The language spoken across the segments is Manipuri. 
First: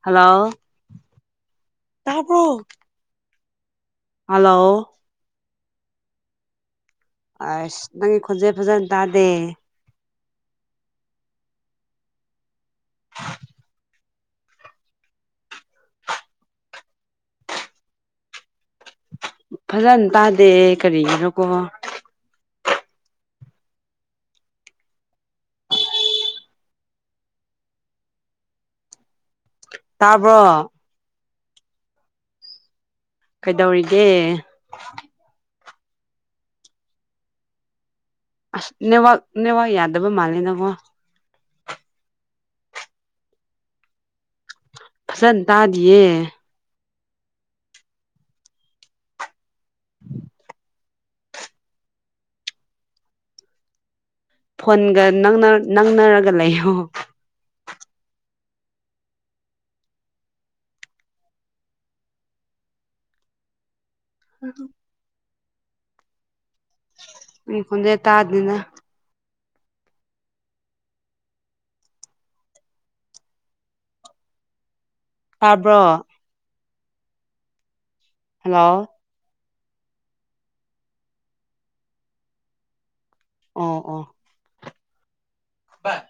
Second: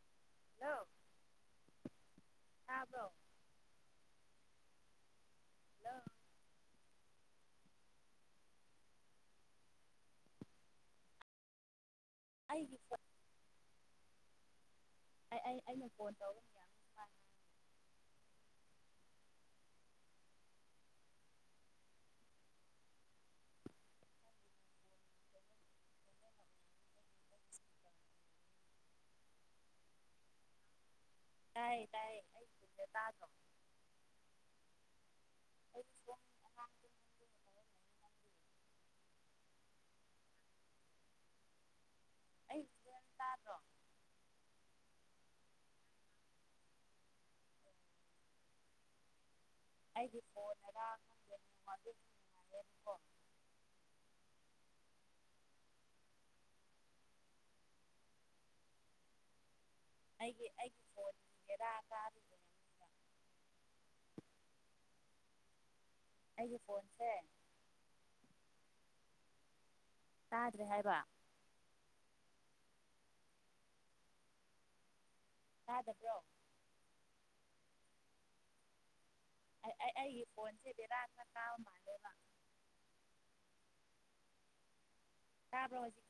ꯍꯜꯂꯣ ꯇꯄꯣ ꯇꯥꯕ꯭ꯔꯣ ꯍꯜꯂꯣ ꯍꯜꯂꯣ ꯑꯁ ꯅꯪꯒꯤ ꯈꯨꯣꯟꯁꯦ ꯐꯖꯅ ꯇꯥꯗꯦ ꯑꯩꯒꯤꯗꯤ ꯑꯩ ꯑꯩ ꯑꯩꯅ ꯐꯣꯟ ꯇꯧꯅꯦ ꯃꯥꯅꯤ ꯐꯖꯅ ꯇꯥꯗꯦ ꯀꯔꯤꯒꯤꯅꯣꯀꯣ ꯇꯥꯕ꯭ꯔꯣ ꯇꯥꯏ ꯇꯥꯏ ꯍꯥꯏ ꯀꯩꯗꯧꯔꯤꯒꯦ [inaudible] ꯑꯁ ꯅꯕꯥꯛ ꯅꯕꯥꯛ ꯌꯥꯗꯕ ꯃꯥꯜꯅꯤ ꯅꯀꯣ ꯑꯩ ꯦꯟ ꯇꯥꯕ꯭ꯔꯣ ꯁꯟ ꯇꯥꯗꯦ ꯑꯩꯗꯤ ꯐꯣꯟ ꯑꯔꯉꯦꯀꯣ ꯐꯣꯟꯒ ꯅꯅ ꯅꯪꯅꯔꯒ ꯂꯩꯌꯣ ꯑꯩꯒꯤ ꯑꯩꯒꯤ ꯐꯣꯟꯦꯔꯥ ꯇꯥꯔꯤꯕ ꯑꯗꯨ ꯍꯥꯏꯦ ꯏ ꯈꯨꯟꯦ ꯇꯥꯅꯤꯅ ꯇꯥꯗ꯭ꯔꯦ ꯍꯥꯏꯕ ꯇꯥꯔꯕ꯭ꯔꯣ ꯇꯥꯗꯕ꯭ꯔꯣ ꯍꯜꯂꯣ ꯑꯩ ꯑꯩꯒꯤ ꯐꯣꯟꯁꯦ ꯔꯥꯡꯅ ꯇ ꯃꯥꯜꯂꯦꯕ ꯑꯣ ꯑꯣ ꯇꯥꯕ꯭ꯔꯣꯖꯤꯦ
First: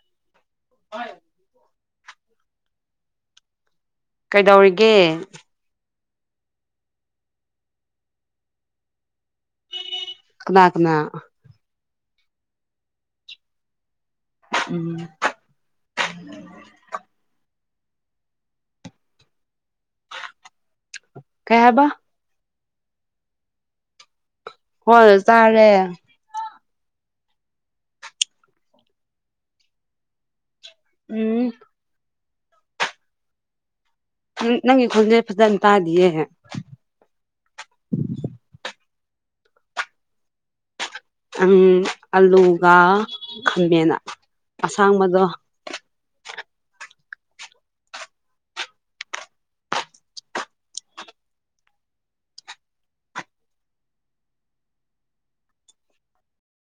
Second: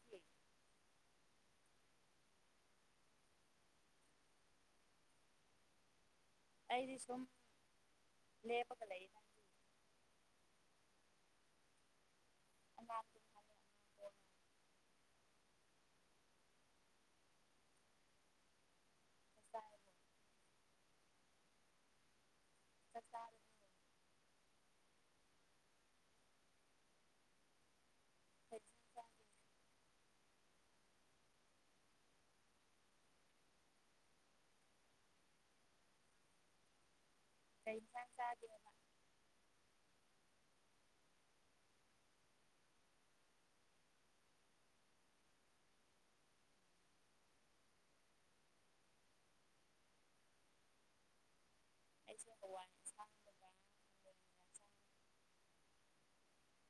ꯀꯩꯗꯧꯔꯤꯒꯦ ꯑꯩꯗꯤ ꯁꯨꯝ ꯂꯦꯞꯄꯒ ꯂꯩꯪ ꯅꯥꯥꯛ ꯀꯅ [inaudible] ꯎꯝ ꯆꯥꯛ ꯀꯦꯕ ꯆ ꯍꯣꯏ ꯇꯥꯔꯦ ꯑ ꯎꯝ ꯅꯪꯒꯤ ꯈꯜꯅꯦ ꯐꯖꯟ ꯇꯥꯗꯤꯦ ꯍ ꯀꯩꯁꯥꯡ ꯆꯗ ꯎ ꯑꯂꯨꯒ ꯈꯝꯕꯦꯅ ꯑꯁꯥꯡꯕꯗꯣ ꯦ